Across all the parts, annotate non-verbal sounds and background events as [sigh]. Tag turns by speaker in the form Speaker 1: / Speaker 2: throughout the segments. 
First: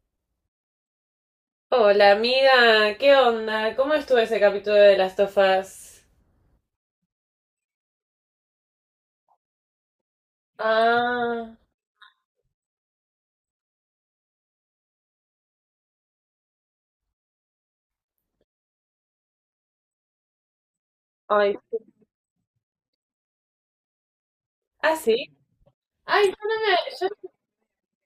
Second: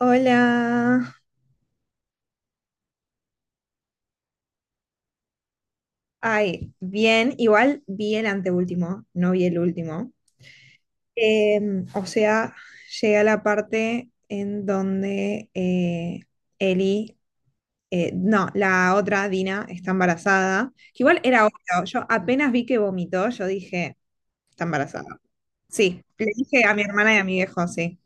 Speaker 1: Hola.
Speaker 2: Hola amiga, ¿qué onda? ¿Cómo estuvo ese capítulo de las tofas?
Speaker 1: Ay, bien, igual vi el anteúltimo, no vi el último.
Speaker 2: Ah,
Speaker 1: O sea, llega la parte en donde Eli, no, la otra Dina está embarazada, que igual era
Speaker 2: ay,
Speaker 1: obvio,
Speaker 2: sí.
Speaker 1: yo apenas vi que vomitó, yo dije, está
Speaker 2: Ah,
Speaker 1: embarazada.
Speaker 2: sí.
Speaker 1: Sí, le
Speaker 2: Ay, yo no
Speaker 1: dije a
Speaker 2: me.
Speaker 1: mi hermana y a mi viejo, sí.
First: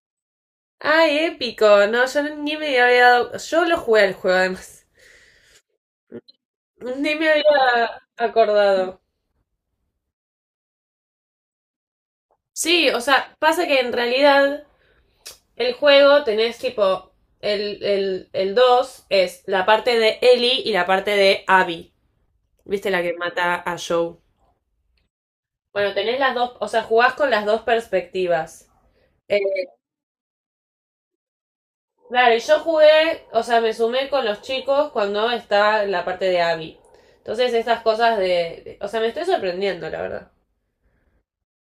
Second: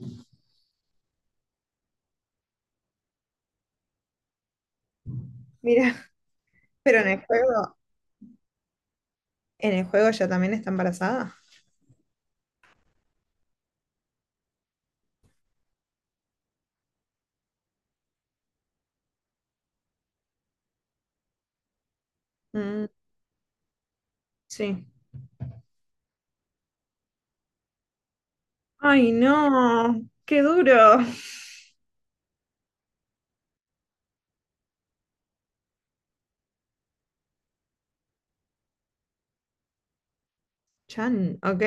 Speaker 2: Ay, épico. No, yo ni me había dado. Yo lo jugué al juego, además.
Speaker 1: Mira, pero en
Speaker 2: Ni
Speaker 1: el
Speaker 2: me
Speaker 1: juego,
Speaker 2: había acordado.
Speaker 1: en el juego ella también está embarazada.
Speaker 2: Sí, o sea, pasa que en realidad el juego tenés tipo. El 2 es la parte de Ellie y la parte de Abby.
Speaker 1: Mm,
Speaker 2: ¿Viste la que mata a Joe?
Speaker 1: sí.
Speaker 2: Bueno, tenés las dos. O sea, jugás con las dos perspectivas.
Speaker 1: Ay, no, qué duro.
Speaker 2: Claro, y yo jugué, o sea, me sumé con los chicos cuando estaba en la parte de Abby. Entonces, estas cosas de, o sea, me estoy sorprendiendo, la verdad.
Speaker 1: Chan, ok.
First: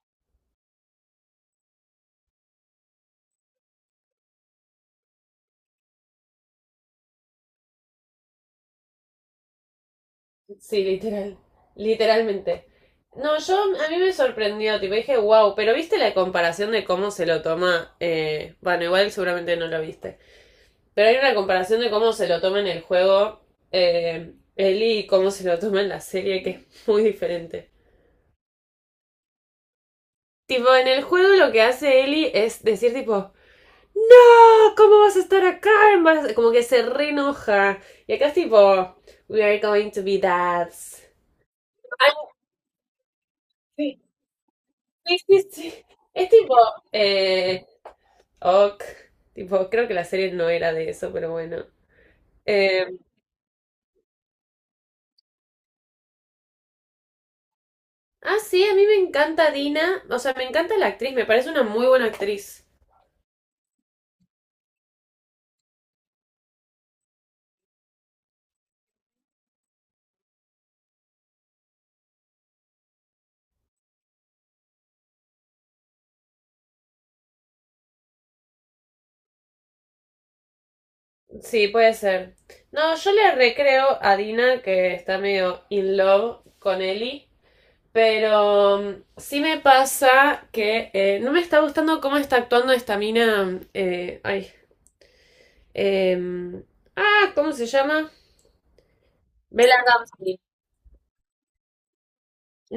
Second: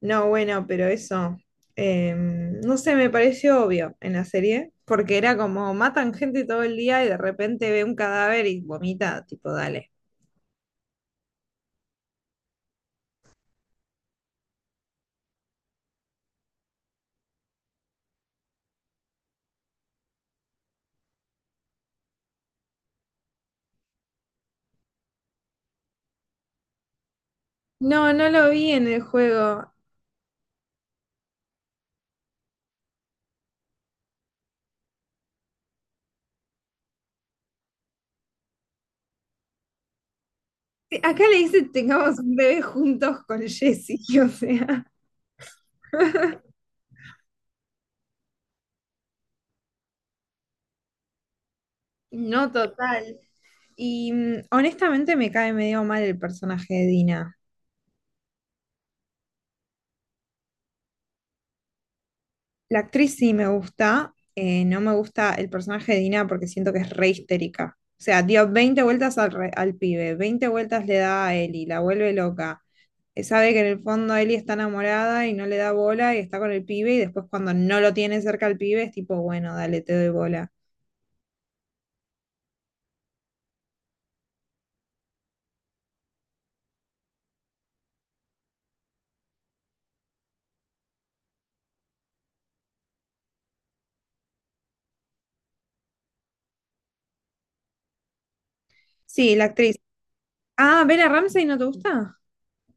Speaker 1: No, bueno, pero eso, no sé, me pareció obvio en la serie, porque era como matan gente todo el día y de repente ve un cadáver y vomita, tipo, dale.
Speaker 2: Sí, literal. Literalmente. No, yo. A mí me sorprendió, tipo, dije, wow. Pero viste la comparación de cómo se lo toma. Bueno, igual seguramente no lo viste. Pero hay una comparación de cómo se lo toma en el juego, Ellie, y cómo se lo toma en la serie, que es muy diferente.
Speaker 1: No, no lo vi en el juego.
Speaker 2: Tipo, en el juego lo que hace Ellie es decir, tipo, no, ¿cómo vas a estar acá? Como que se re enoja. Y acá es tipo, we are going to be dads.
Speaker 1: Acá le dice
Speaker 2: Ay,
Speaker 1: tengamos un bebé juntos con Jesse,
Speaker 2: sí,
Speaker 1: [laughs] o sea,
Speaker 2: sí, sí, sí. Es tipo, eh, ok. Tipo, creo que la serie no era de eso, pero bueno.
Speaker 1: no
Speaker 2: Eh,
Speaker 1: total. Y honestamente me cae medio mal el personaje de Dina.
Speaker 2: ah, sí, a mí me encanta Dina. O sea, me encanta la actriz, me parece una muy buena actriz.
Speaker 1: La actriz sí me gusta, no me gusta el personaje de Dina porque siento que es re histérica. O sea, dio 20 vueltas al pibe, 20 vueltas le da a Eli, la vuelve loca. Sabe que en el fondo Eli está enamorada y no le da bola y está con el pibe y después cuando no lo tiene cerca al pibe es tipo, bueno, dale, te doy bola.
Speaker 2: Sí, puede ser. No, yo le recreo a Dina que está medio in love con Ellie. Pero sí me pasa que no me está gustando cómo está actuando esta mina. Ay. em, ah, ¿cómo se llama?
Speaker 1: Sí, la actriz.
Speaker 2: Bella Ramsey.
Speaker 1: Ah, Bella Ramsey, ¿no te gusta?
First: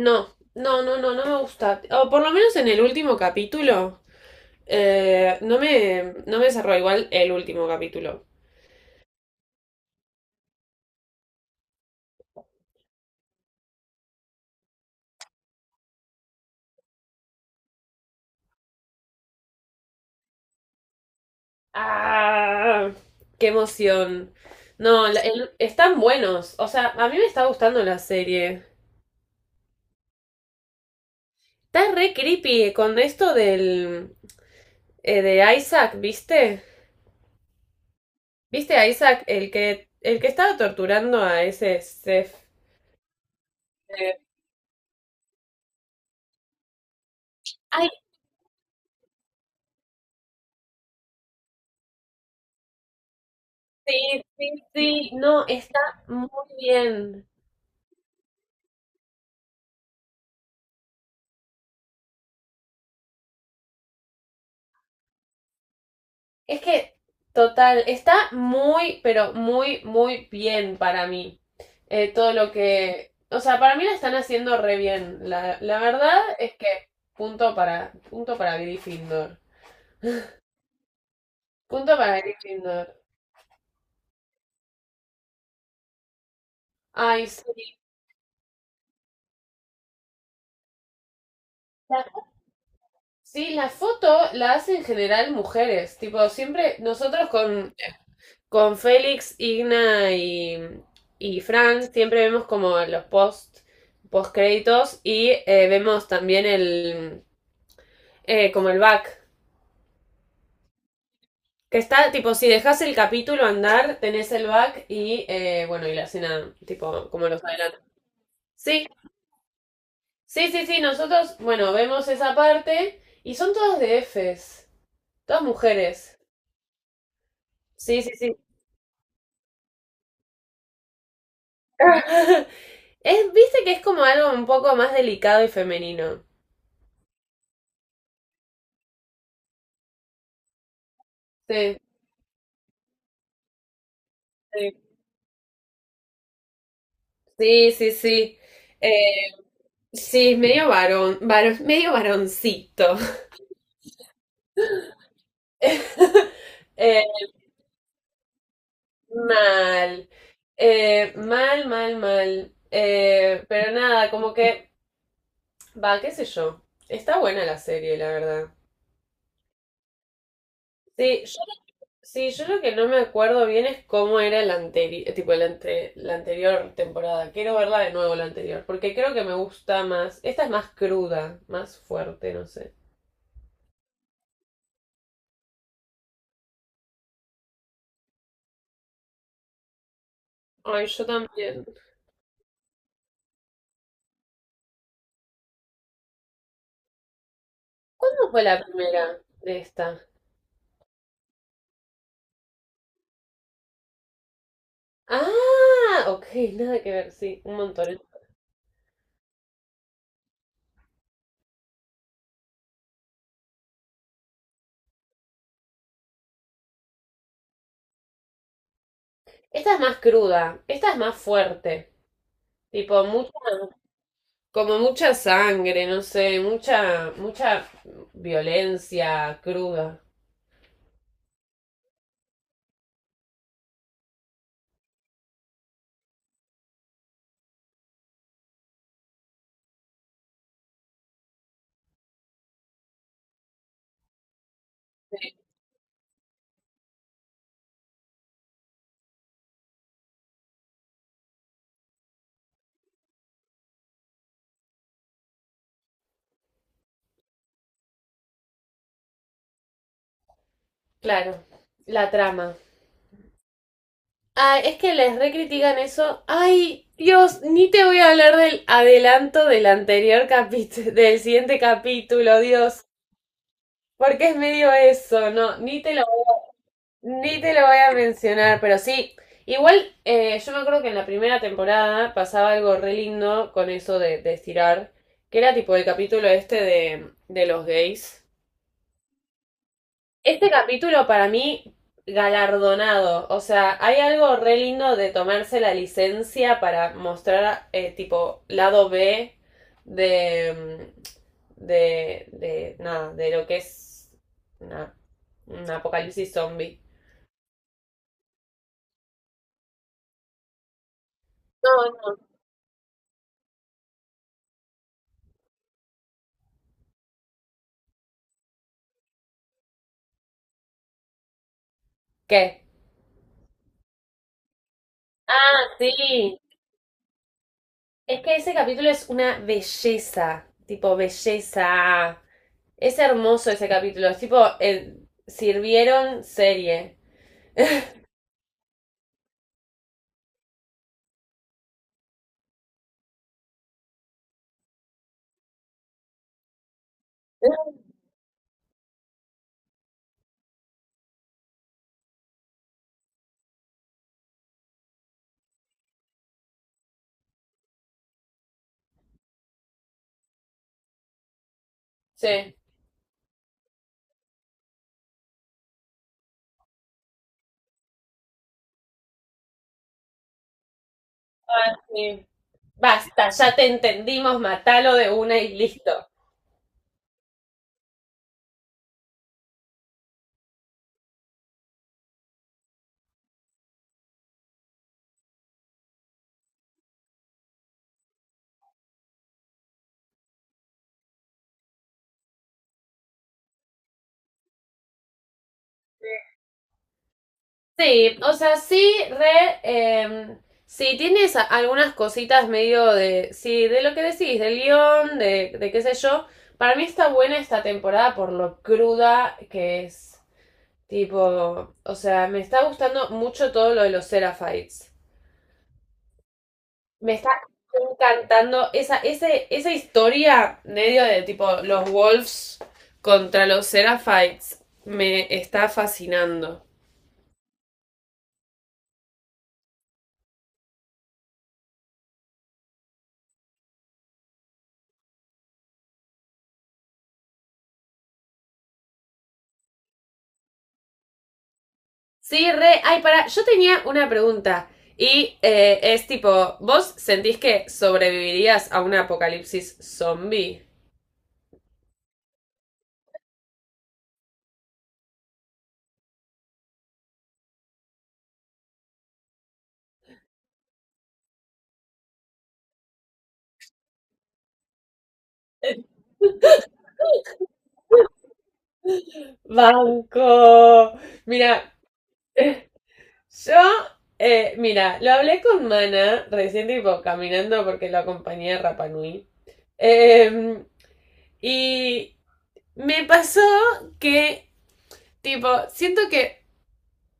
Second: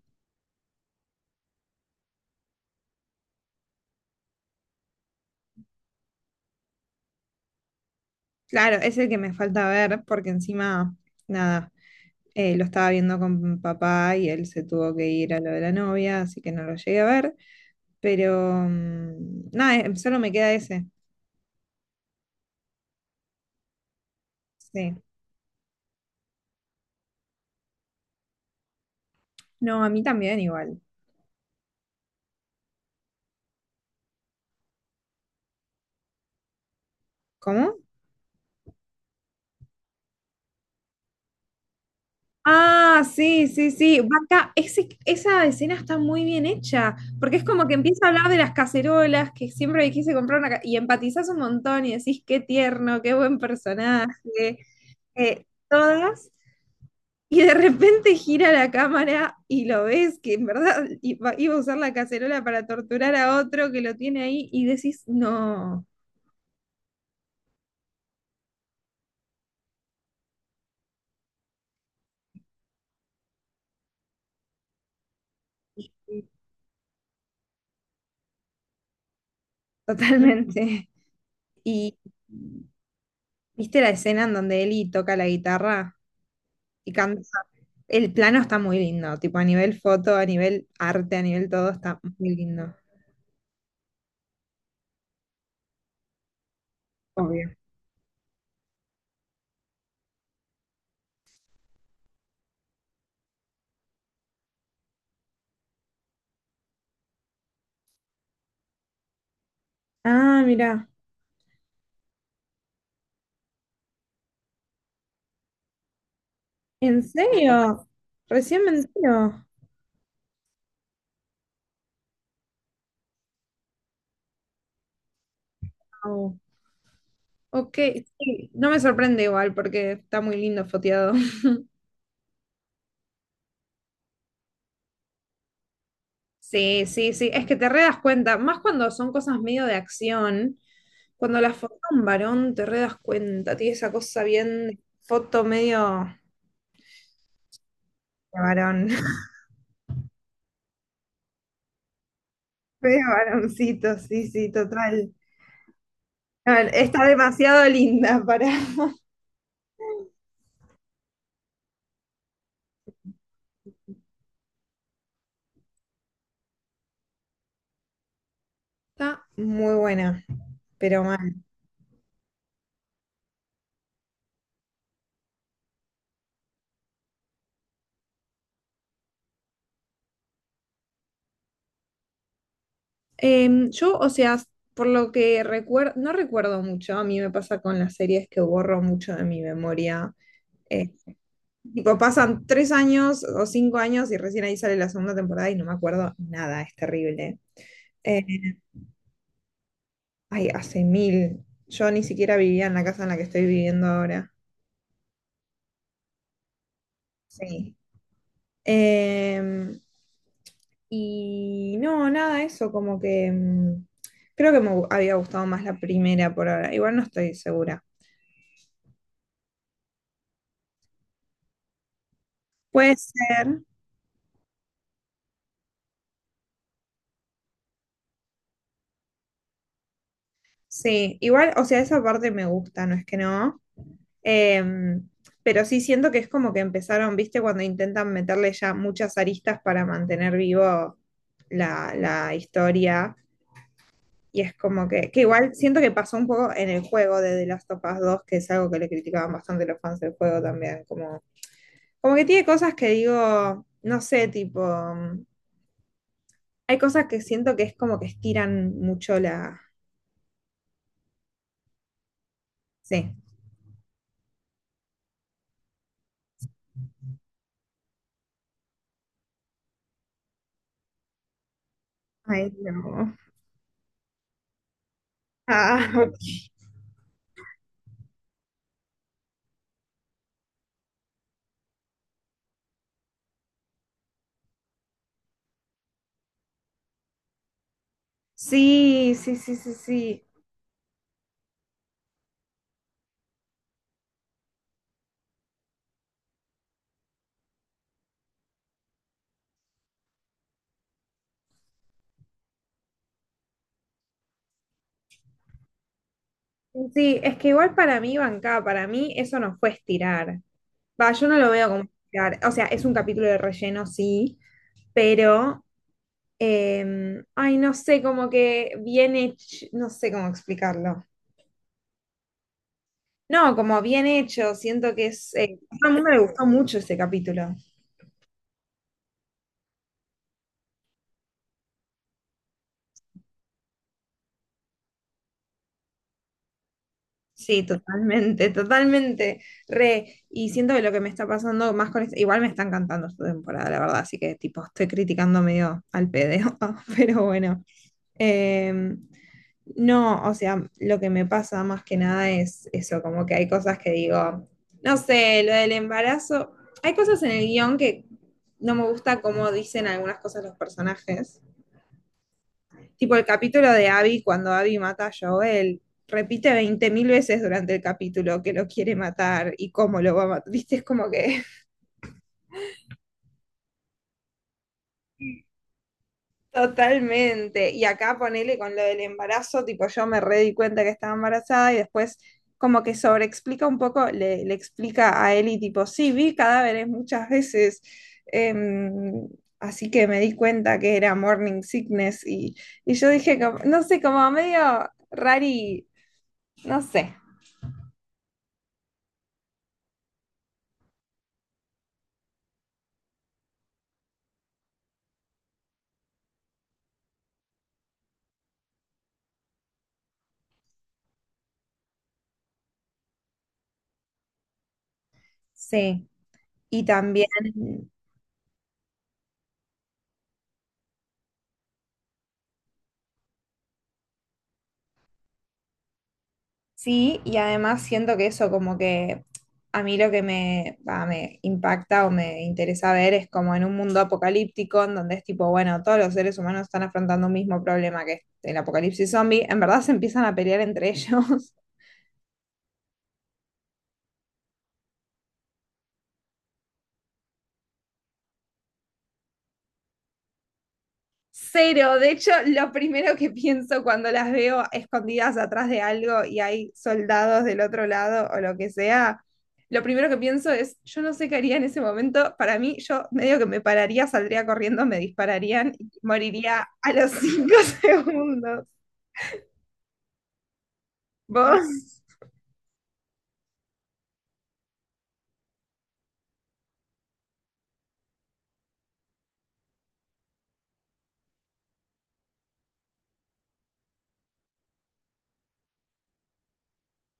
Speaker 2: No, no, no, no, no me gusta. O por lo menos en el último capítulo. No me cerró igual el último capítulo.
Speaker 1: Claro, es el que me falta ver porque encima, nada, lo estaba viendo con papá y él se tuvo que ir a lo de la novia, así que no lo llegué a ver. Pero nada, solo me queda ese.
Speaker 2: ¡Ah! ¡Qué emoción!
Speaker 1: Sí.
Speaker 2: No, están buenos. O sea, a mí me está gustando la serie.
Speaker 1: No, a mí también igual.
Speaker 2: Está re creepy con esto del, de Isaac, ¿viste?
Speaker 1: ¿Cómo?
Speaker 2: ¿Viste a Isaac, el que estaba torturando a ese Seth?
Speaker 1: Ah, sí, sí, sí.
Speaker 2: Eh,
Speaker 1: Vaca, esa escena está muy bien hecha, porque es como que
Speaker 2: Ay,
Speaker 1: empieza a hablar de las cacerolas, que siempre me quise comprar una, y empatizás un montón y decís, qué tierno, qué buen
Speaker 2: sí,
Speaker 1: personaje,
Speaker 2: sí, sí, no, está muy
Speaker 1: todas,
Speaker 2: bien.
Speaker 1: y de repente gira la cámara y lo ves que en verdad iba, iba a usar la cacerola para torturar a otro que lo tiene ahí y decís, no.
Speaker 2: Es que, total, está muy, pero muy, muy bien para mí. Todo lo que... O sea, para mí la están haciendo re bien. La verdad es que punto para Gryffindor.
Speaker 1: Totalmente. [laughs]
Speaker 2: Punto
Speaker 1: Y
Speaker 2: para Gryffindor.
Speaker 1: viste la escena en donde Eli toca la guitarra y canta.
Speaker 2: Ay, sí,
Speaker 1: El plano está muy lindo, tipo a nivel foto, a nivel arte, a nivel todo está muy lindo.
Speaker 2: sí, la foto la hacen en general mujeres. Tipo, siempre nosotros
Speaker 1: Obvio.
Speaker 2: con, Félix, Igna y Frank siempre vemos como los post créditos y vemos también el como el back.
Speaker 1: Ah, mira.
Speaker 2: Que está, tipo, si dejas el capítulo andar, tenés el back y bueno, y la escena,
Speaker 1: ¿En
Speaker 2: tipo, como los adelantos.
Speaker 1: serio? Recién me
Speaker 2: Sí,
Speaker 1: entero.
Speaker 2: sí, sí, sí, nosotros, bueno, vemos esa parte y son todas de Fs, todas mujeres.
Speaker 1: Wow. Ok,
Speaker 2: Sí, sí, sí.
Speaker 1: sí, no me sorprende igual porque está muy lindo foteado.
Speaker 2: [laughs] Es, viste que es como algo un poco más delicado y femenino.
Speaker 1: Sí, sí, sí, es que te re das cuenta, más cuando son cosas medio de acción, cuando las foto
Speaker 2: Sí,
Speaker 1: un varón te re das cuenta, tiene esa cosa bien
Speaker 2: sí.
Speaker 1: de foto medio
Speaker 2: Sí, sí, sí.
Speaker 1: de varón,
Speaker 2: Eh,
Speaker 1: [laughs]
Speaker 2: sí, es medio varón, medio varoncito.
Speaker 1: medio varoncito, sí, sí, total.
Speaker 2: [laughs]
Speaker 1: A ver,
Speaker 2: Eh,
Speaker 1: está demasiado linda para. [laughs]
Speaker 2: mal. Mal, mal, mal. Pero nada, como que, va, qué sé yo. Está buena la serie, la verdad.
Speaker 1: Está muy buena, pero
Speaker 2: Sí,
Speaker 1: mal.
Speaker 2: yo Sí, yo lo que no me acuerdo bien es cómo era el anterior, tipo la anterior temporada. Quiero verla de nuevo la anterior, porque creo que me gusta más. Esta es más cruda, más fuerte, no sé.
Speaker 1: Yo, o sea, por lo que recuerdo, no recuerdo mucho, a mí me pasa con las series que borro mucho de mi memoria.
Speaker 2: Ay,
Speaker 1: eh,
Speaker 2: yo también.
Speaker 1: Tipo, pasan 3 años o 5 años y recién ahí sale la segunda temporada y no me acuerdo nada, es terrible. Eh,
Speaker 2: ¿Cuándo fue la primera de esta?
Speaker 1: ay, hace mil. Yo ni siquiera vivía en la casa en la que estoy viviendo ahora.
Speaker 2: Ah, ok, nada que ver, sí, un
Speaker 1: Sí.
Speaker 2: montón.
Speaker 1: Em, y no, nada, eso, como que creo que había gustado más la primera por ahora. Igual no estoy segura.
Speaker 2: Esta es más cruda, esta es más fuerte.
Speaker 1: Puede
Speaker 2: Tipo, mucha,
Speaker 1: ser,
Speaker 2: como mucha sangre, no sé, mucha violencia cruda.
Speaker 1: sí. Igual, o sea, esa parte me gusta, no es que no. Eh, pero sí siento que es como que empezaron, viste, cuando intentan meterle ya muchas aristas para mantener vivo la historia. Y es como que igual siento que pasó un poco en el juego de The Last of Us 2 que es algo que le criticaban bastante los fans del juego también. Como que tiene cosas que digo, no sé, tipo, hay cosas que siento que es como que estiran mucho la.
Speaker 2: Claro, la trama.
Speaker 1: Sí.
Speaker 2: Ay, es que les recritican eso. Ay, Dios, ni te voy a hablar del adelanto del anterior capítulo, [laughs] del siguiente capítulo,
Speaker 1: Ay,
Speaker 2: Dios.
Speaker 1: no.
Speaker 2: Porque es medio eso, no, ni
Speaker 1: Ah,
Speaker 2: te lo,
Speaker 1: ok.
Speaker 2: ni te lo voy a mencionar, pero sí. Igual, yo me acuerdo que en la primera temporada pasaba algo re lindo con eso de estirar, que era tipo el capítulo este de los gays.
Speaker 1: Sí, sí, sí, sí, sí.
Speaker 2: Este capítulo para mí galardonado, o sea, hay algo re lindo de tomarse la licencia para mostrar tipo lado B de, de nada, de lo que es una, un apocalipsis zombie.
Speaker 1: Sí, es que igual para mí, Banca, para mí eso no fue estirar. Va, yo no lo veo como
Speaker 2: No, no.
Speaker 1: estirar. O sea, es un capítulo de relleno, sí, pero, ay, no sé, como que bien hecho, no sé cómo explicarlo.
Speaker 2: ¿Qué?
Speaker 1: No, como bien hecho, siento que es
Speaker 2: Ah,
Speaker 1: a todo el mundo le
Speaker 2: sí.
Speaker 1: gustó mucho ese capítulo.
Speaker 2: Es que ese capítulo es una belleza, tipo belleza. Es hermoso ese capítulo, es tipo el sirvieron serie.
Speaker 1: Sí, totalmente, totalmente, re. Y siento que lo que me está pasando más con esto, igual me está encantando esta temporada, la verdad, así que tipo, estoy criticando medio al pedo, [laughs] pero bueno. Em, No, o sea, lo que me pasa más que nada es eso, como que hay cosas que digo, no sé, lo del embarazo, hay cosas en el guión que no me gusta cómo dicen algunas cosas los personajes,
Speaker 2: Sí.
Speaker 1: tipo el capítulo de Abby cuando Abby mata a Joel, repite 20.000 veces durante el capítulo que lo quiere matar y cómo lo va a matar, viste, es como que
Speaker 2: Ah, sí. Basta, ya te entendimos, matalo de una y listo.
Speaker 1: totalmente. Y acá ponele con lo del embarazo, tipo yo me re di cuenta que estaba embarazada y después como que sobreexplica un poco, le explica a Eli tipo, sí, vi cadáveres muchas veces, em, así que me di cuenta que era morning sickness y yo dije, no sé, como medio rari, no sé.
Speaker 2: Sí, o sea, sí, re. em, sí, tienes algunas cositas medio de. Sí, de lo que decís, del guión, de qué sé yo. Para mí está buena esta temporada por lo cruda que es. Tipo, o sea, me está gustando mucho todo lo de los Seraphites.
Speaker 1: Sí. Y
Speaker 2: Me
Speaker 1: también,
Speaker 2: está encantando esa, ese, esa historia medio de tipo los Wolves contra los Seraphites. Me está fascinando.
Speaker 1: sí, y además siento que eso como que a mí lo que me, va, me impacta o me interesa ver es como en un mundo apocalíptico en donde es tipo, bueno, todos los seres humanos están afrontando un mismo problema que es el apocalipsis zombie, en verdad se empiezan a pelear entre [laughs] ellos.
Speaker 2: Sí, re. Ay, para. Yo tenía una pregunta. Y es tipo, ¿vos sentís que sobrevivirías a un apocalipsis zombie?
Speaker 1: Cero, de hecho, lo primero que pienso cuando las veo escondidas atrás de algo y hay soldados del otro lado o lo que sea, lo primero que pienso es, yo no sé qué haría en ese momento, para mí yo medio que me pararía, saldría corriendo, me dispararían y moriría a los 5 [laughs] segundos.
Speaker 2: Banco. Mira,
Speaker 1: ¿Vos?
Speaker 2: [laughs] yo, mira, lo hablé con Mana recién tipo caminando porque lo acompañé a Rapanui. Y me pasó que, tipo, siento que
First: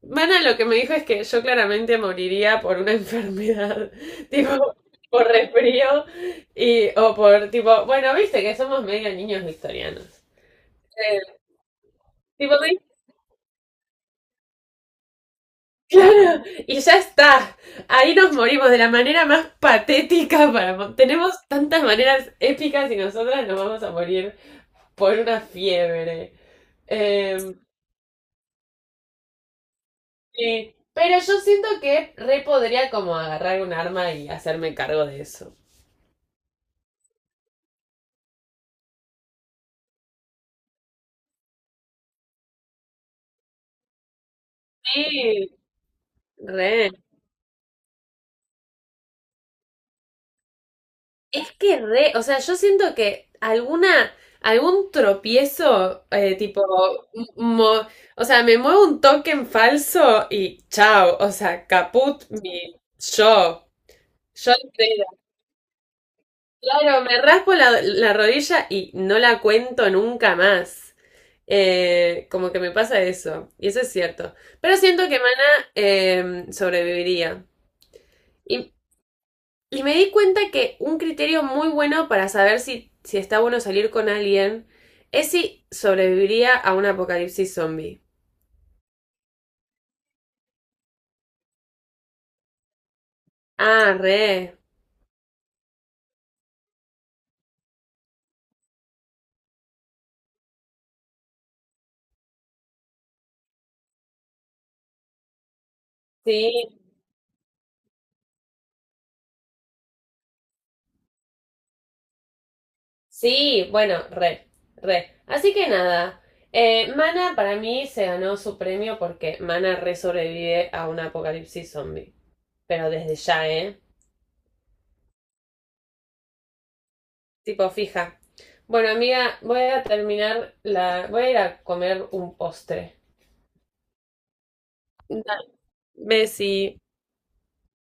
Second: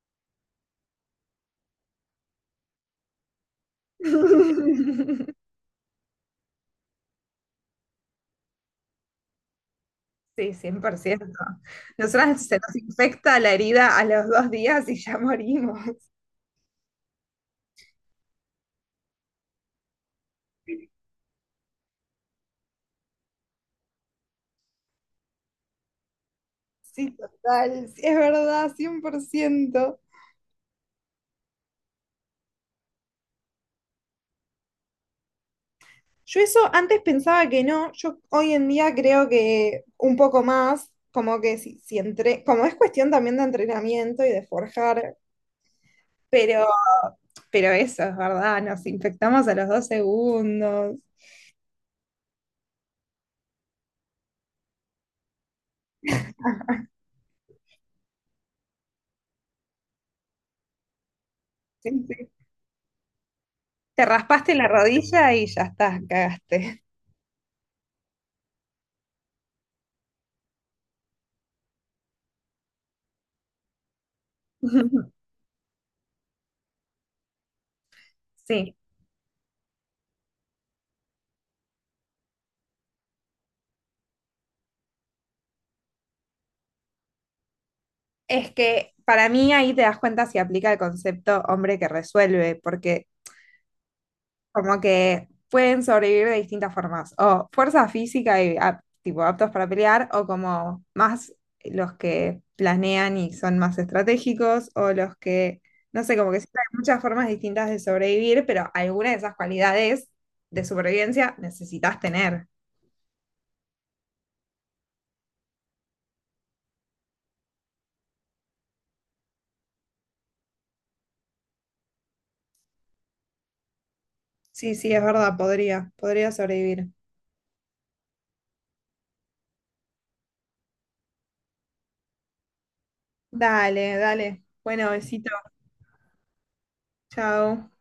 Speaker 2: Mana lo que me dijo es que yo claramente moriría por una enfermedad, [laughs] tipo, por
Speaker 1: [laughs]
Speaker 2: resfrío y, o por, tipo, bueno, viste que somos medio niños victorianos.
Speaker 1: Sí, cien por
Speaker 2: Eh,
Speaker 1: ciento Nosotras se
Speaker 2: tipo, me
Speaker 1: nos
Speaker 2: dijo,
Speaker 1: infecta la herida a los 2 días y ya morimos.
Speaker 2: claro, y ya está, ahí nos morimos de la manera más patética para... Tenemos tantas maneras épicas y nosotras nos vamos a morir por una fiebre.
Speaker 1: Sí,
Speaker 2: Em,
Speaker 1: total, sí, es verdad, 100%.
Speaker 2: Sí, pero yo siento que re podría como agarrar un arma y hacerme cargo de eso.
Speaker 1: Yo eso antes pensaba que no, yo hoy en día creo que un poco más, como que si, si entre, como es cuestión también de entrenamiento y de forjar,
Speaker 2: Sí,
Speaker 1: pero,
Speaker 2: re.
Speaker 1: pero eso es verdad, nos infectamos a los 2 segundos.
Speaker 2: Es que re, o sea, yo siento que alguna, algún tropiezo, tipo, mo- o sea, me muevo un token falso y chao, o sea,
Speaker 1: Sí,
Speaker 2: caput
Speaker 1: sí.
Speaker 2: mi yo,
Speaker 1: Te
Speaker 2: yo
Speaker 1: raspaste la
Speaker 2: entera.
Speaker 1: rodilla y ya está, cagaste.
Speaker 2: Claro, me raspo la rodilla y no la cuento nunca más. Como que me pasa eso, y eso es cierto. Pero siento que
Speaker 1: [laughs]
Speaker 2: Mana sobreviviría. Y,
Speaker 1: Sí,
Speaker 2: y me di cuenta que un criterio muy bueno para saber si está bueno salir con alguien es si sobreviviría a un apocalipsis zombie.
Speaker 1: es que para mí ahí te das cuenta si aplica el concepto hombre que resuelve, porque
Speaker 2: Ah, re.
Speaker 1: como que pueden sobrevivir de distintas formas, o fuerza física y ap- tipo aptos para pelear, o como más los que planean y son más estratégicos, o los que, no sé, como que
Speaker 2: Sí,
Speaker 1: siempre hay muchas formas distintas de sobrevivir, pero alguna de esas cualidades de supervivencia necesitas tener.
Speaker 2: sí, bueno, re, re. Así que nada, Mana para mí se ganó su premio porque Mana re sobrevive a un apocalipsis zombie. Pero desde ya, ¿eh?
Speaker 1: Sí, sí, es verdad, podría, podría sobrevivir.
Speaker 2: Tipo, fija. Bueno, amiga, voy a terminar la. Voy a ir a comer un postre.
Speaker 1: Dale, dale. Bueno, besito.
Speaker 2: Dale. Bessie.
Speaker 1: Chao.